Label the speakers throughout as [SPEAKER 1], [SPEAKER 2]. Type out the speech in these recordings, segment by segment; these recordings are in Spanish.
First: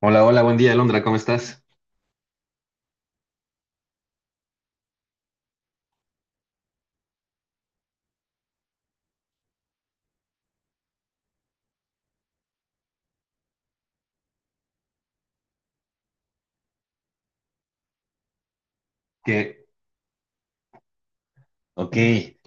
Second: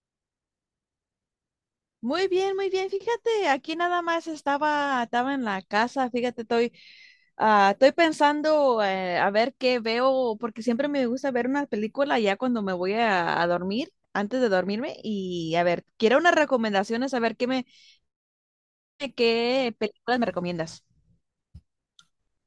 [SPEAKER 1] Hola, hola, buen día, Alondra, ¿cómo estás?
[SPEAKER 2] Muy bien, muy bien. Fíjate, aquí nada más estaba en la casa. Fíjate, estoy pensando a ver qué veo, porque siempre me gusta ver una película ya cuando me voy a dormir, antes de dormirme. Y a ver, quiero unas recomendaciones, a ver qué me,
[SPEAKER 1] Que,
[SPEAKER 2] qué películas me recomiendas.
[SPEAKER 1] ok.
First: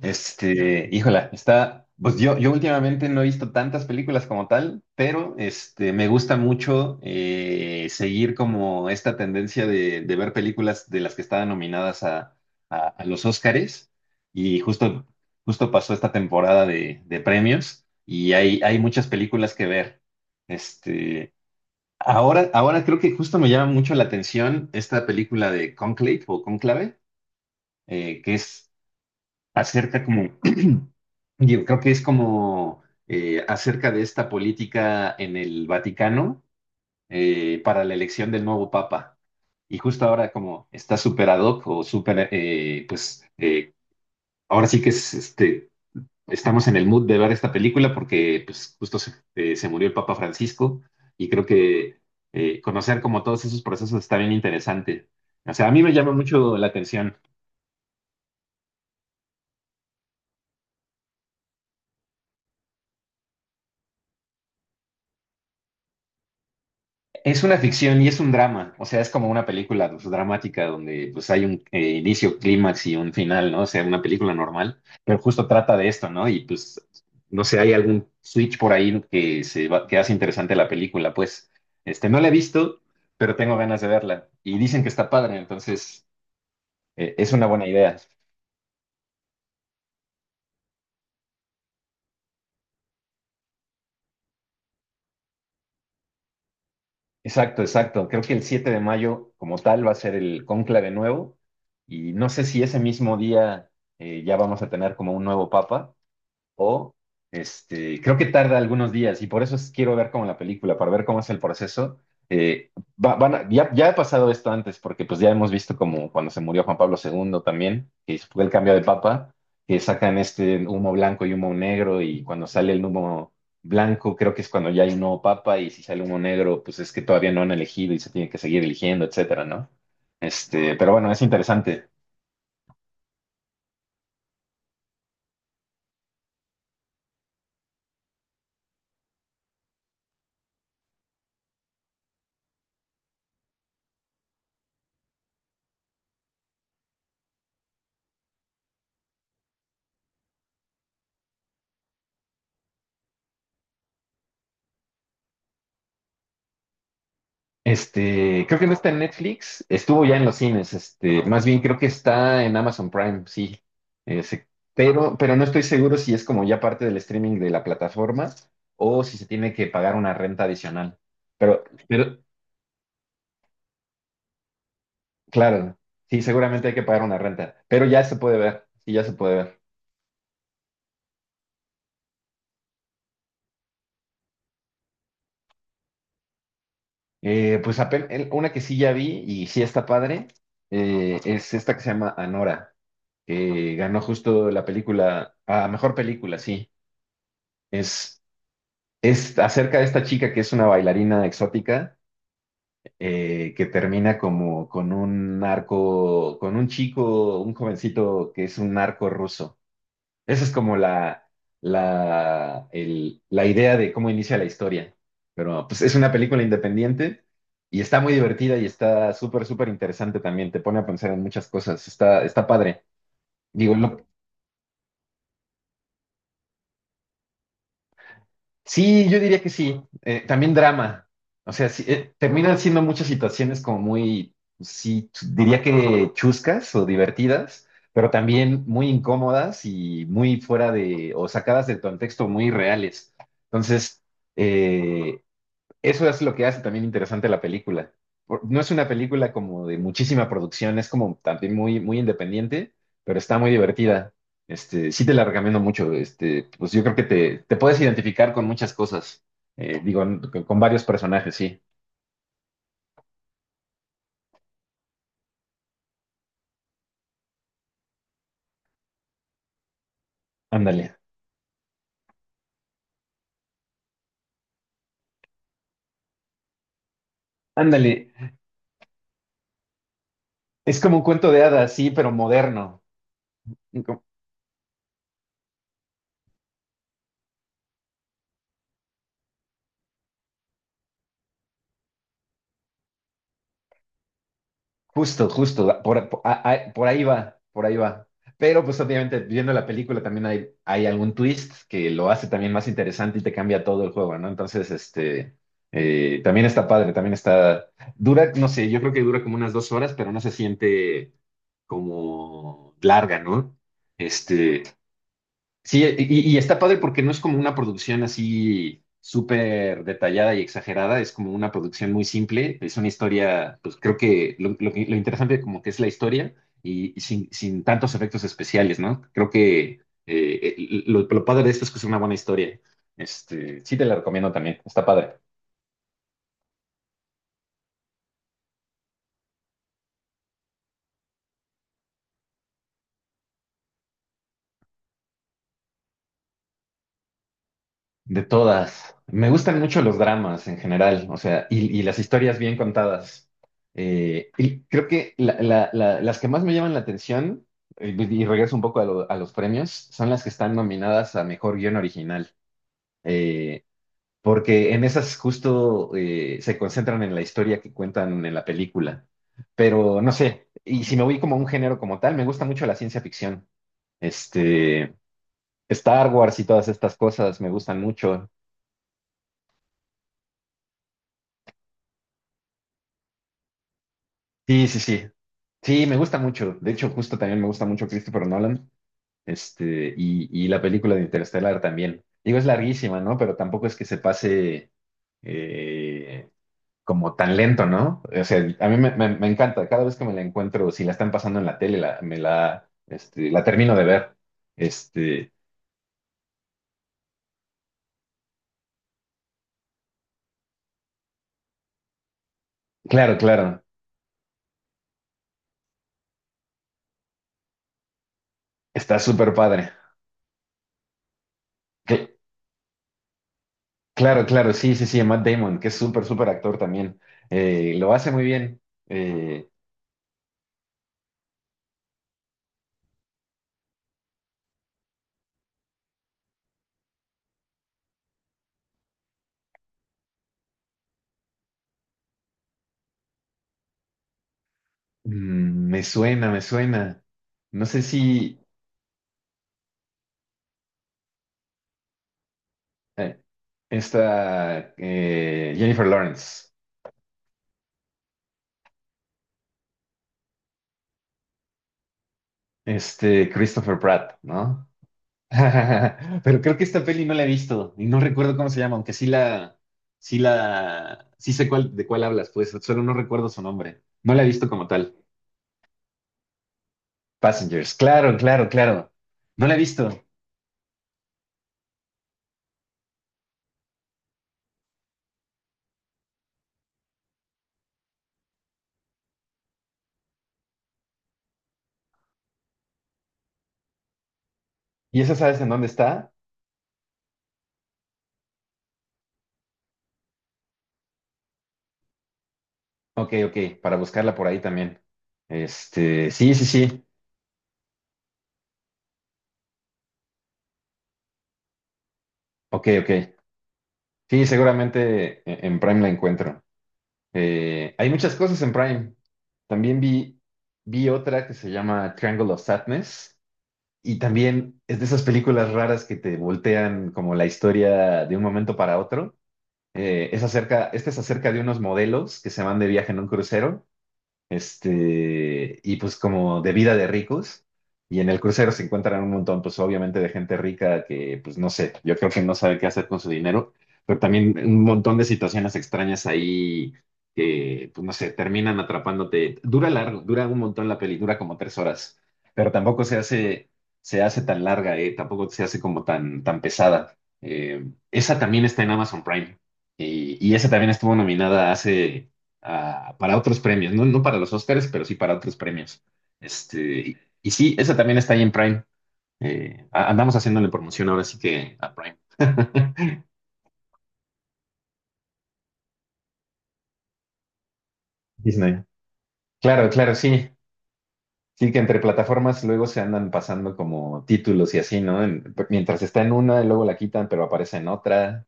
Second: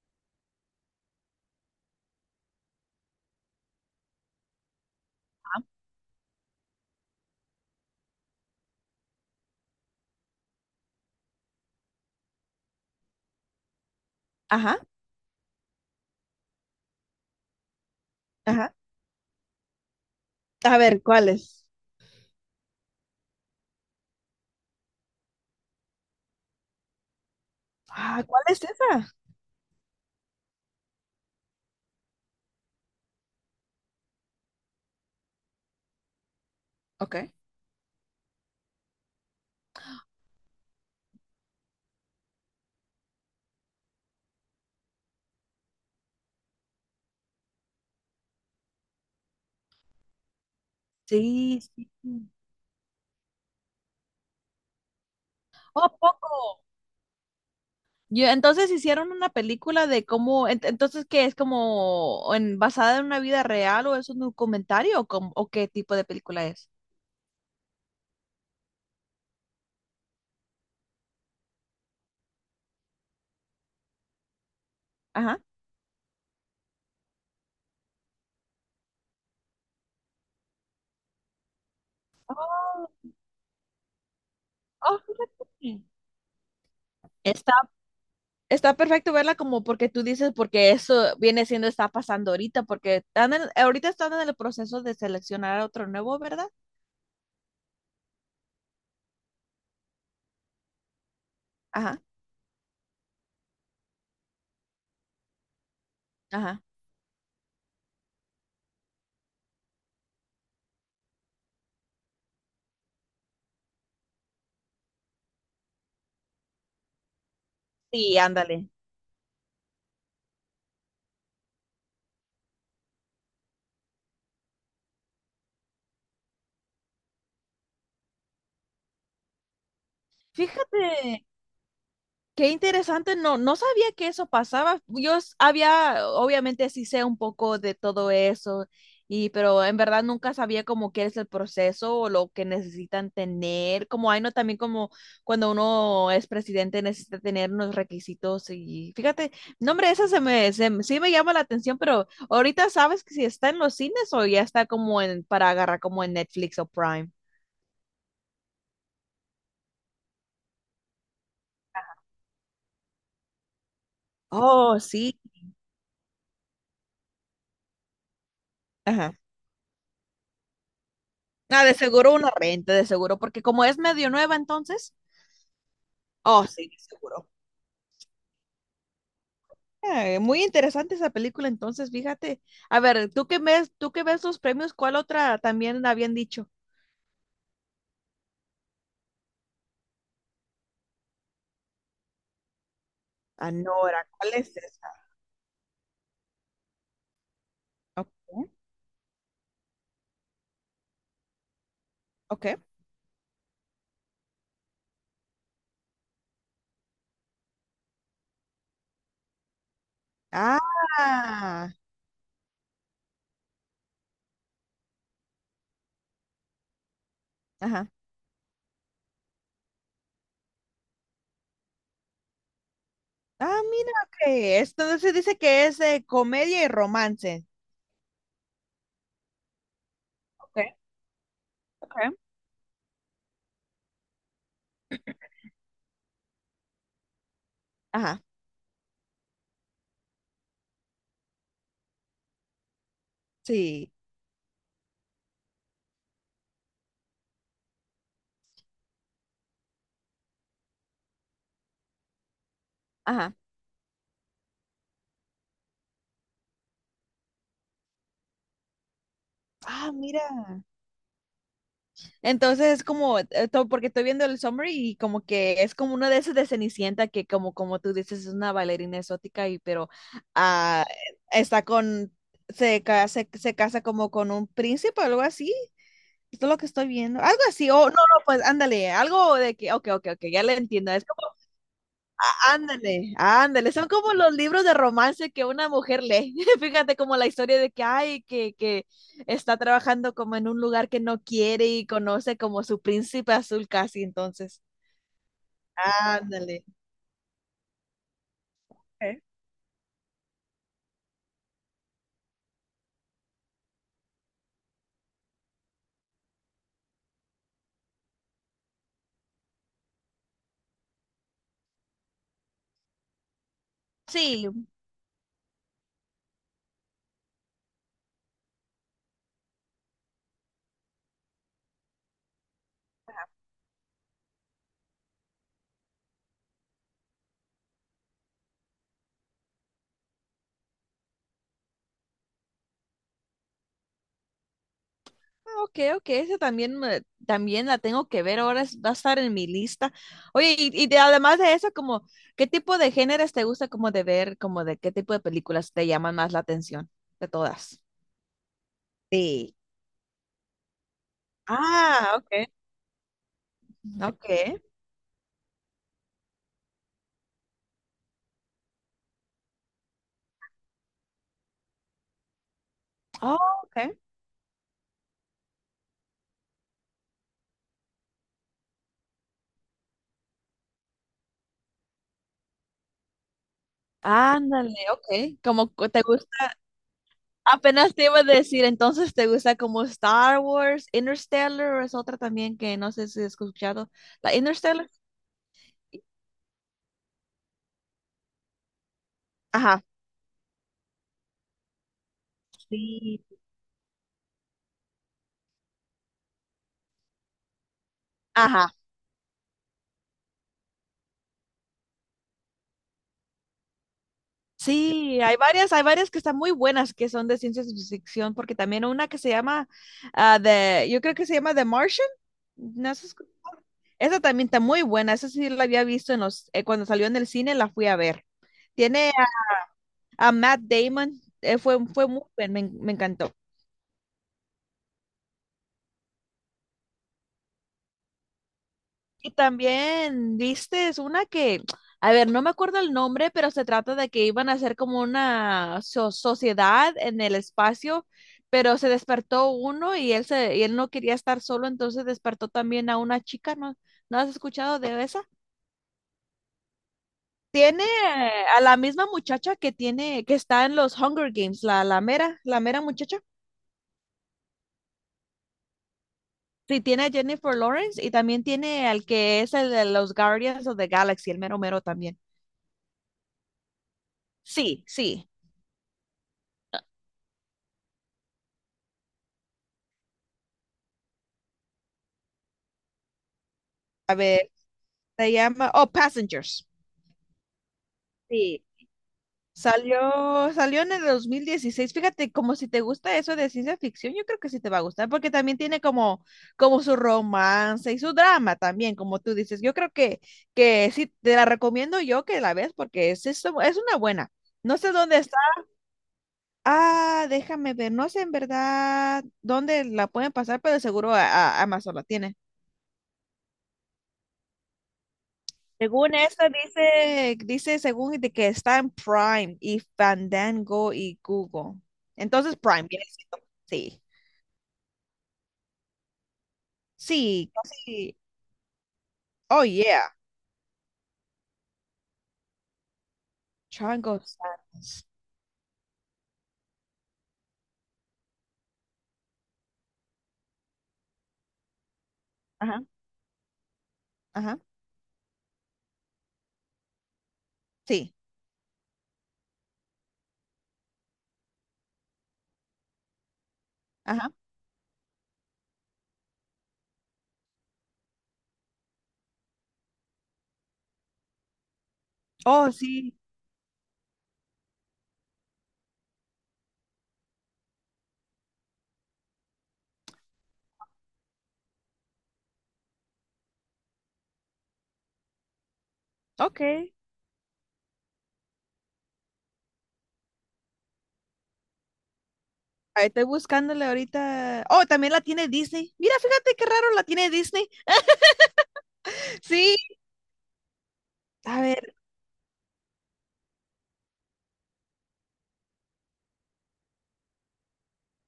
[SPEAKER 1] Híjola. Pues yo últimamente no he visto tantas películas como tal, pero me gusta mucho seguir como esta tendencia de ver películas de las que estaban nominadas a los Óscares. Y
[SPEAKER 2] Ajá,
[SPEAKER 1] justo pasó esta temporada de premios, y
[SPEAKER 2] ajá.
[SPEAKER 1] hay muchas películas que ver.
[SPEAKER 2] A ver,
[SPEAKER 1] Este,
[SPEAKER 2] ¿cuáles?
[SPEAKER 1] ahora creo que justo me llama mucho la atención esta película de Conclave o Conclave,
[SPEAKER 2] Ah,
[SPEAKER 1] que
[SPEAKER 2] ¿cuál es
[SPEAKER 1] es
[SPEAKER 2] esa?
[SPEAKER 1] acerca como, yo creo que es como, acerca de esta política en el Vaticano,
[SPEAKER 2] Ok.
[SPEAKER 1] para la elección del nuevo Papa. Y justo ahora como está súper ad hoc o súper, pues, ahora sí que es, estamos en el mood de ver esta película porque pues justo se murió el Papa Francisco, y creo
[SPEAKER 2] Sí, sí.
[SPEAKER 1] que conocer como todos esos procesos está bien interesante. O sea, a mí
[SPEAKER 2] Oh,
[SPEAKER 1] me llama mucho
[SPEAKER 2] poco.
[SPEAKER 1] la atención.
[SPEAKER 2] Yo, entonces hicieron una película de cómo, entonces qué es como en, basada en una vida real o es un documentario o, o qué tipo de película es.
[SPEAKER 1] Es una ficción y es un drama, o sea, es como una película, pues, dramática donde, pues, hay un inicio, clímax y un final, ¿no? O sea, una película normal, pero
[SPEAKER 2] Ajá.
[SPEAKER 1] justo trata de esto, ¿no? Y pues, no sé, hay algún switch por ahí que que hace interesante la película, pues, no la he visto,
[SPEAKER 2] Oh,
[SPEAKER 1] pero tengo ganas de verla. Y dicen que
[SPEAKER 2] oh,
[SPEAKER 1] está padre,
[SPEAKER 2] fíjate.
[SPEAKER 1] entonces, es una
[SPEAKER 2] Está,
[SPEAKER 1] buena idea.
[SPEAKER 2] está perfecto verla como porque tú dices, porque eso viene siendo, está pasando ahorita, porque ahorita están en el proceso de seleccionar a otro nuevo, ¿verdad?
[SPEAKER 1] Exacto, exacto. Creo que el 7 de mayo, como tal, va a ser el cónclave nuevo,
[SPEAKER 2] Ajá,
[SPEAKER 1] y no sé si ese mismo día ya vamos a tener como un nuevo papa,
[SPEAKER 2] ajá.
[SPEAKER 1] o creo que tarda algunos días, y por eso quiero ver como la película, para ver cómo es el proceso. Eh, ya ha pasado esto antes, porque pues ya hemos visto como cuando se murió Juan Pablo II también,
[SPEAKER 2] Sí,
[SPEAKER 1] que fue el
[SPEAKER 2] ándale.
[SPEAKER 1] cambio de papa, que sacan este humo blanco y humo negro, y cuando sale el humo blanco creo que es cuando ya hay un nuevo papa, y si sale humo negro pues es que todavía no han elegido y se tiene que seguir eligiendo, etcétera, ¿no? Pero bueno, es
[SPEAKER 2] Fíjate.
[SPEAKER 1] interesante.
[SPEAKER 2] Qué interesante, no sabía que eso pasaba. Había, obviamente sí sé un poco de todo eso, y pero en verdad nunca sabía como qué es el proceso o lo que necesitan tener. Como hay no también como cuando uno es presidente necesita tener unos requisitos y fíjate, no hombre, esa sí me llama la atención, pero ahorita sabes que si está en los cines o ya está como en para agarrar como en Netflix o Prime.
[SPEAKER 1] Creo que no está en Netflix, estuvo ya en los cines. Más bien creo que está en Amazon Prime, sí. Ese,
[SPEAKER 2] Oh,
[SPEAKER 1] pero,
[SPEAKER 2] sí.
[SPEAKER 1] pero no estoy seguro si es como ya parte del streaming de la plataforma, o
[SPEAKER 2] Ajá.
[SPEAKER 1] si se tiene que pagar una renta adicional. Pero,
[SPEAKER 2] Ah, de seguro
[SPEAKER 1] pero,
[SPEAKER 2] una renta, de seguro, porque como es medio nueva entonces,
[SPEAKER 1] claro, sí,
[SPEAKER 2] oh,
[SPEAKER 1] seguramente
[SPEAKER 2] sí,
[SPEAKER 1] hay
[SPEAKER 2] de
[SPEAKER 1] que pagar una
[SPEAKER 2] seguro.
[SPEAKER 1] renta, pero ya se puede ver, sí, ya se puede ver.
[SPEAKER 2] Muy interesante esa película entonces, fíjate. A ver, tú que ves los premios, ¿cuál otra también habían dicho?
[SPEAKER 1] Una que sí ya vi y sí está padre, es esta que se llama Anora, que ganó
[SPEAKER 2] Anora, ¿cuál
[SPEAKER 1] justo
[SPEAKER 2] es
[SPEAKER 1] la
[SPEAKER 2] esa?
[SPEAKER 1] película a mejor película, sí.
[SPEAKER 2] Ok,
[SPEAKER 1] Es Es acerca de esta chica que es una bailarina exótica,
[SPEAKER 2] ok.
[SPEAKER 1] que termina como con un narco, con un chico, un jovencito que es un narco ruso. Esa es como la,
[SPEAKER 2] Ah,
[SPEAKER 1] la, el- la idea de cómo inicia la historia. Pero pues es una película independiente y
[SPEAKER 2] ajá.
[SPEAKER 1] está muy divertida, y está súper, súper interesante también. Te pone a pensar en muchas cosas. Está, está padre.
[SPEAKER 2] Ah,
[SPEAKER 1] Digo,
[SPEAKER 2] mira,
[SPEAKER 1] lo-
[SPEAKER 2] que esto se dice que es comedia y romance.
[SPEAKER 1] Sí, yo diría que sí. También
[SPEAKER 2] Ok,
[SPEAKER 1] drama. O sea, sí,
[SPEAKER 2] ok.
[SPEAKER 1] terminan siendo muchas situaciones como muy, sí, diría que chuscas o divertidas, pero
[SPEAKER 2] Ajá,
[SPEAKER 1] también muy incómodas y muy fuera de, o sacadas del contexto, muy reales.
[SPEAKER 2] sí,
[SPEAKER 1] Entonces, eh, eso es lo que hace también interesante la película. No es una película como de muchísima producción, es como también muy, muy independiente, pero
[SPEAKER 2] ajá.
[SPEAKER 1] está muy divertida. Sí te la recomiendo mucho. Pues yo creo que te puedes identificar con muchas cosas.
[SPEAKER 2] Ah,
[SPEAKER 1] Digo, con
[SPEAKER 2] mira.
[SPEAKER 1] varios personajes, sí.
[SPEAKER 2] Entonces es como, porque estoy viendo el summary y como que es como una de esas de Cenicienta que como, como tú dices, es una bailarina exótica y pero ah,
[SPEAKER 1] Ándale.
[SPEAKER 2] está con, se casa como con un príncipe o algo así. Esto es lo que estoy viendo. Algo así, o no,
[SPEAKER 1] Ándale.
[SPEAKER 2] no, pues ándale, algo de que, ok, ok, ok, ya le
[SPEAKER 1] Es
[SPEAKER 2] entiendo.
[SPEAKER 1] como un
[SPEAKER 2] Es
[SPEAKER 1] cuento de hadas, sí, pero moderno.
[SPEAKER 2] ándale, ándale, son como los libros de romance que una mujer lee. Fíjate como la historia de que ay, que está trabajando como en un lugar que no quiere y conoce como su príncipe azul casi entonces.
[SPEAKER 1] Justo, justo,
[SPEAKER 2] Ándale.
[SPEAKER 1] por ahí va, por ahí va. Pero pues
[SPEAKER 2] Ok.
[SPEAKER 1] obviamente viendo la película también hay algún twist que lo hace también más interesante y te cambia todo el juego, ¿no? Entonces, también está padre, también está, dura, no sé, yo creo que dura como unas 2 horas, pero no se siente como larga, ¿no?
[SPEAKER 2] Sí,
[SPEAKER 1] Este, Sí, y está padre porque no es como una producción así súper detallada y exagerada, es como una producción muy simple, es una historia, pues creo que lo interesante como que es la historia, y sin tantos efectos especiales, ¿no? Creo que lo padre de esto es que es una buena historia. Sí te la recomiendo también, está padre.
[SPEAKER 2] ah, ok, ok, esa también, también la tengo que ver, ahora va a estar en mi lista. Oye, además de eso, como, ¿qué tipo de géneros te gusta como de ver, como de qué tipo de películas te llaman más la atención de todas?
[SPEAKER 1] De todas. Me
[SPEAKER 2] Sí.
[SPEAKER 1] gustan mucho los dramas en general, o sea, y las
[SPEAKER 2] Ah, ok,
[SPEAKER 1] historias bien contadas.
[SPEAKER 2] ok.
[SPEAKER 1] Y creo que las que más me llaman la atención, pues, y regreso un poco a los premios, son las que están nominadas a Mejor Guión Original.
[SPEAKER 2] Oh,
[SPEAKER 1] Eh,
[SPEAKER 2] okay.
[SPEAKER 1] Porque en esas justo se concentran en la historia que cuentan en la película. Pero no sé, y si me voy como a un género como tal, me gusta mucho la ciencia ficción.
[SPEAKER 2] Ándale,
[SPEAKER 1] Este,
[SPEAKER 2] ok. Te
[SPEAKER 1] Star Wars y
[SPEAKER 2] gusta.
[SPEAKER 1] todas estas cosas me gustan
[SPEAKER 2] Apenas te iba a
[SPEAKER 1] mucho.
[SPEAKER 2] decir, entonces te gusta como Star Wars, Interstellar, o es otra también que no sé si has escuchado. La
[SPEAKER 1] Sí, sí,
[SPEAKER 2] Interstellar.
[SPEAKER 1] sí. Sí, me gusta mucho. De hecho, justo también me gusta mucho Christopher Nolan.
[SPEAKER 2] Ajá.
[SPEAKER 1] Y la película de Interstellar también. Digo, es larguísima, ¿no?
[SPEAKER 2] Sí.
[SPEAKER 1] Pero tampoco es que se pase eh, como tan lento, ¿no? O sea, a
[SPEAKER 2] Ajá.
[SPEAKER 1] mí me, me encanta. Cada vez que me la encuentro, si la están pasando en la tele, me la, la termino de ver.
[SPEAKER 2] Sí,
[SPEAKER 1] Este,
[SPEAKER 2] hay varias que están muy buenas que son de ciencia ficción, porque también una que se llama yo creo que se llama The Martian. ¿No has
[SPEAKER 1] claro,
[SPEAKER 2] escu-
[SPEAKER 1] claro.
[SPEAKER 2] Esa también está muy buena. Esa sí la había visto en los, cuando salió en el cine, la fui a ver.
[SPEAKER 1] Está
[SPEAKER 2] Tiene
[SPEAKER 1] súper padre.
[SPEAKER 2] a Matt Damon, fue
[SPEAKER 1] Cl-
[SPEAKER 2] muy bien, me encantó.
[SPEAKER 1] claro, claro. Sí, sí, sí. Matt Damon, que es súper, súper actor también. Lo hace muy bien.
[SPEAKER 2] Y
[SPEAKER 1] Eh,
[SPEAKER 2] también, viste, a ver, no me acuerdo el nombre, pero se trata de que iban a hacer como una sociedad en el espacio, pero se despertó uno y y él no quería estar solo, entonces despertó también a una chica, ¿no? ¿No has escuchado de esa?
[SPEAKER 1] Me suena, me suena. No sé
[SPEAKER 2] Tiene
[SPEAKER 1] si
[SPEAKER 2] a la misma muchacha que tiene, que está en los Hunger Games, la mera muchacha.
[SPEAKER 1] eh, esta, Jennifer Lawrence,
[SPEAKER 2] Sí, tiene a Jennifer Lawrence y también tiene al que es el de los Guardians of the Galaxy, el mero mero también.
[SPEAKER 1] Christopher Pratt, ¿no?
[SPEAKER 2] Sí, sí.
[SPEAKER 1] Pero creo que esta peli no la he visto y no recuerdo cómo se llama, aunque sí sé cuál, de cuál hablas, pues solo no recuerdo su nombre. No
[SPEAKER 2] A
[SPEAKER 1] la he visto
[SPEAKER 2] ver,
[SPEAKER 1] como tal.
[SPEAKER 2] se llama, oh, Passengers.
[SPEAKER 1] Passengers, claro, claro,
[SPEAKER 2] Sí.
[SPEAKER 1] claro. No la he visto.
[SPEAKER 2] Salió en el 2016. Fíjate, como si te gusta eso de ciencia ficción, yo creo que sí te va a gustar, porque también tiene como, como su romance y su drama también, como tú dices. Que sí, te la recomiendo yo que la veas, porque es una buena. No sé
[SPEAKER 1] ¿Y esa
[SPEAKER 2] dónde
[SPEAKER 1] sabes en dónde está?
[SPEAKER 2] ah, déjame ver, no sé en verdad dónde la pueden pasar, pero seguro Amazon la tiene.
[SPEAKER 1] Ok, ok, para buscarla por ahí también.
[SPEAKER 2] Según
[SPEAKER 1] Sí, sí,
[SPEAKER 2] esto
[SPEAKER 1] sí.
[SPEAKER 2] dice, dice según de que está en Prime y Fandango y Google. Entonces
[SPEAKER 1] Ok,
[SPEAKER 2] Prime
[SPEAKER 1] ok.
[SPEAKER 2] viene siendo. Sí.
[SPEAKER 1] Sí, seguramente en Prime la encuentro.
[SPEAKER 2] Sí,
[SPEAKER 1] Hay muchas
[SPEAKER 2] casi.
[SPEAKER 1] cosas en Prime.
[SPEAKER 2] Oh
[SPEAKER 1] También
[SPEAKER 2] yeah.
[SPEAKER 1] vi, vi otra que se llama Triangle of Sadness, y
[SPEAKER 2] Triangle
[SPEAKER 1] también es de esas
[SPEAKER 2] Sadness.
[SPEAKER 1] películas raras que te voltean como la historia de un momento para otro. Es acerca, esta es acerca de unos modelos que se van de
[SPEAKER 2] Ajá,
[SPEAKER 1] viaje en un crucero,
[SPEAKER 2] ajá.
[SPEAKER 1] y pues como de vida de ricos, y en
[SPEAKER 2] Sí.
[SPEAKER 1] el crucero se encuentran un montón, pues obviamente de gente rica que, pues no sé, yo creo que no sabe qué hacer con su dinero, pero
[SPEAKER 2] Ajá.
[SPEAKER 1] también un montón de situaciones extrañas ahí que, pues no sé, terminan atrapándote. Dura largo, dura un montón la peli, dura como 3 horas, pero
[SPEAKER 2] Oh,
[SPEAKER 1] tampoco se
[SPEAKER 2] sí.
[SPEAKER 1] hace, se hace tan larga. Tampoco se hace como tan pesada. Esa también está en Amazon Prime. Y esa también estuvo nominada hace, para otros premios, no, no para los Oscars, pero sí para otros premios.
[SPEAKER 2] Ok. Ahí
[SPEAKER 1] Y sí, esa también está ahí en Prime. Andamos haciéndole promoción ahora sí que a Prime.
[SPEAKER 2] estoy buscándole ahorita. Oh, también la tiene Disney. Mira, fíjate qué raro la tiene Disney.
[SPEAKER 1] Disney. Claro,
[SPEAKER 2] Sí.
[SPEAKER 1] claro, sí. Sí, que
[SPEAKER 2] A
[SPEAKER 1] entre
[SPEAKER 2] ver.
[SPEAKER 1] plataformas luego se andan pasando como títulos y así, ¿no? Mientras está en una, y luego la quitan, pero aparece en otra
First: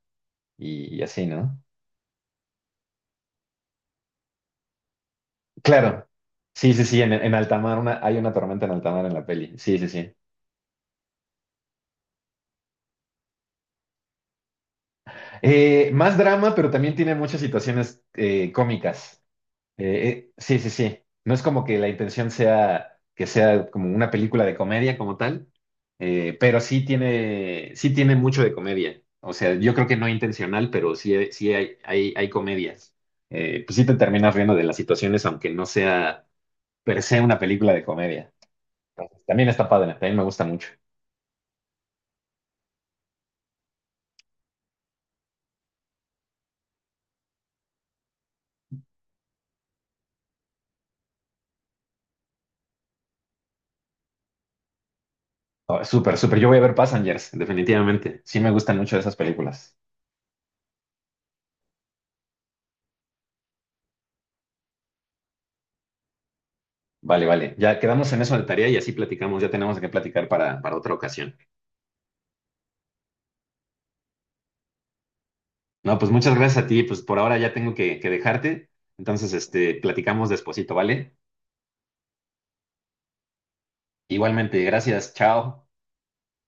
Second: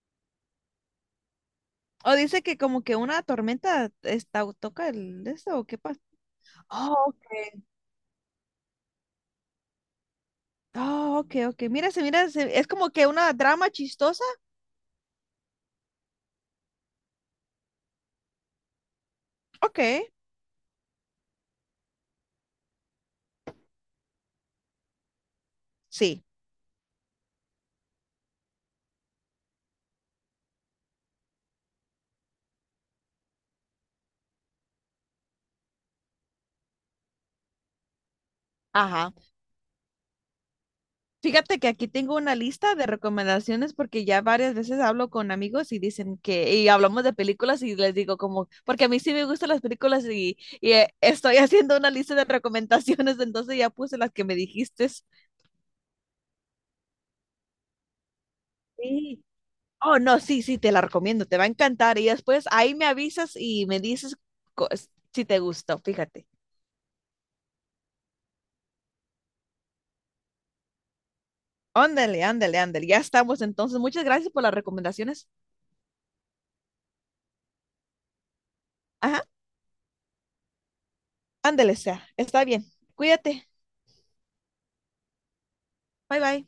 [SPEAKER 1] y así, ¿no?
[SPEAKER 2] O dice que como que una tormenta está, toca el de esto, ¿o qué pasa?
[SPEAKER 1] Claro. Sí, sí,
[SPEAKER 2] Oh,
[SPEAKER 1] sí,
[SPEAKER 2] ok.
[SPEAKER 1] en alta mar, una, hay una tormenta en alta mar en la peli. Sí, sí, sí.
[SPEAKER 2] Oh, ok, ok. Mira, es como que una drama chistosa.
[SPEAKER 1] Más drama, pero también tiene muchas situaciones cómicas.
[SPEAKER 2] Ok,
[SPEAKER 1] Sí, sí, sí. No es como que la intención sea que sea como una película de comedia como tal,
[SPEAKER 2] sí.
[SPEAKER 1] pero sí tiene mucho de comedia. O sea, yo creo que no intencional, pero sí, sí hay comedias. Pues sí te terminas riendo de las situaciones, aunque no sea per se una película de comedia.
[SPEAKER 2] Ajá.
[SPEAKER 1] Entonces, también está padre, también me gusta mucho.
[SPEAKER 2] Fíjate que aquí tengo una lista de recomendaciones porque ya varias veces hablo con amigos y dicen que, y hablamos de películas y les digo como, porque a mí sí me gustan las películas y estoy haciendo una lista de recomendaciones, entonces ya puse las que me dijiste.
[SPEAKER 1] Oh, súper, súper. Yo voy a ver Passengers, definitivamente. Sí me gustan mucho esas
[SPEAKER 2] Sí.
[SPEAKER 1] películas.
[SPEAKER 2] Oh, no, sí, sí, te la recomiendo, te va a encantar. Y después ahí me avisas y me dices co- si te gustó, fíjate.
[SPEAKER 1] Vale, vale. Ya quedamos en eso de tarea y así platicamos. Ya tenemos que platicar para otra ocasión.
[SPEAKER 2] Ándale, ándale, ándale. Ya estamos entonces. Muchas gracias por las recomendaciones.
[SPEAKER 1] No, pues muchas gracias a ti. Pues por ahora ya tengo que dejarte.
[SPEAKER 2] Ajá,
[SPEAKER 1] Entonces, platicamos despuesito, ¿vale?
[SPEAKER 2] ándale, sea. Está bien. Cuídate.
[SPEAKER 1] Igualmente, gracias. Chao.
[SPEAKER 2] Bye, bye.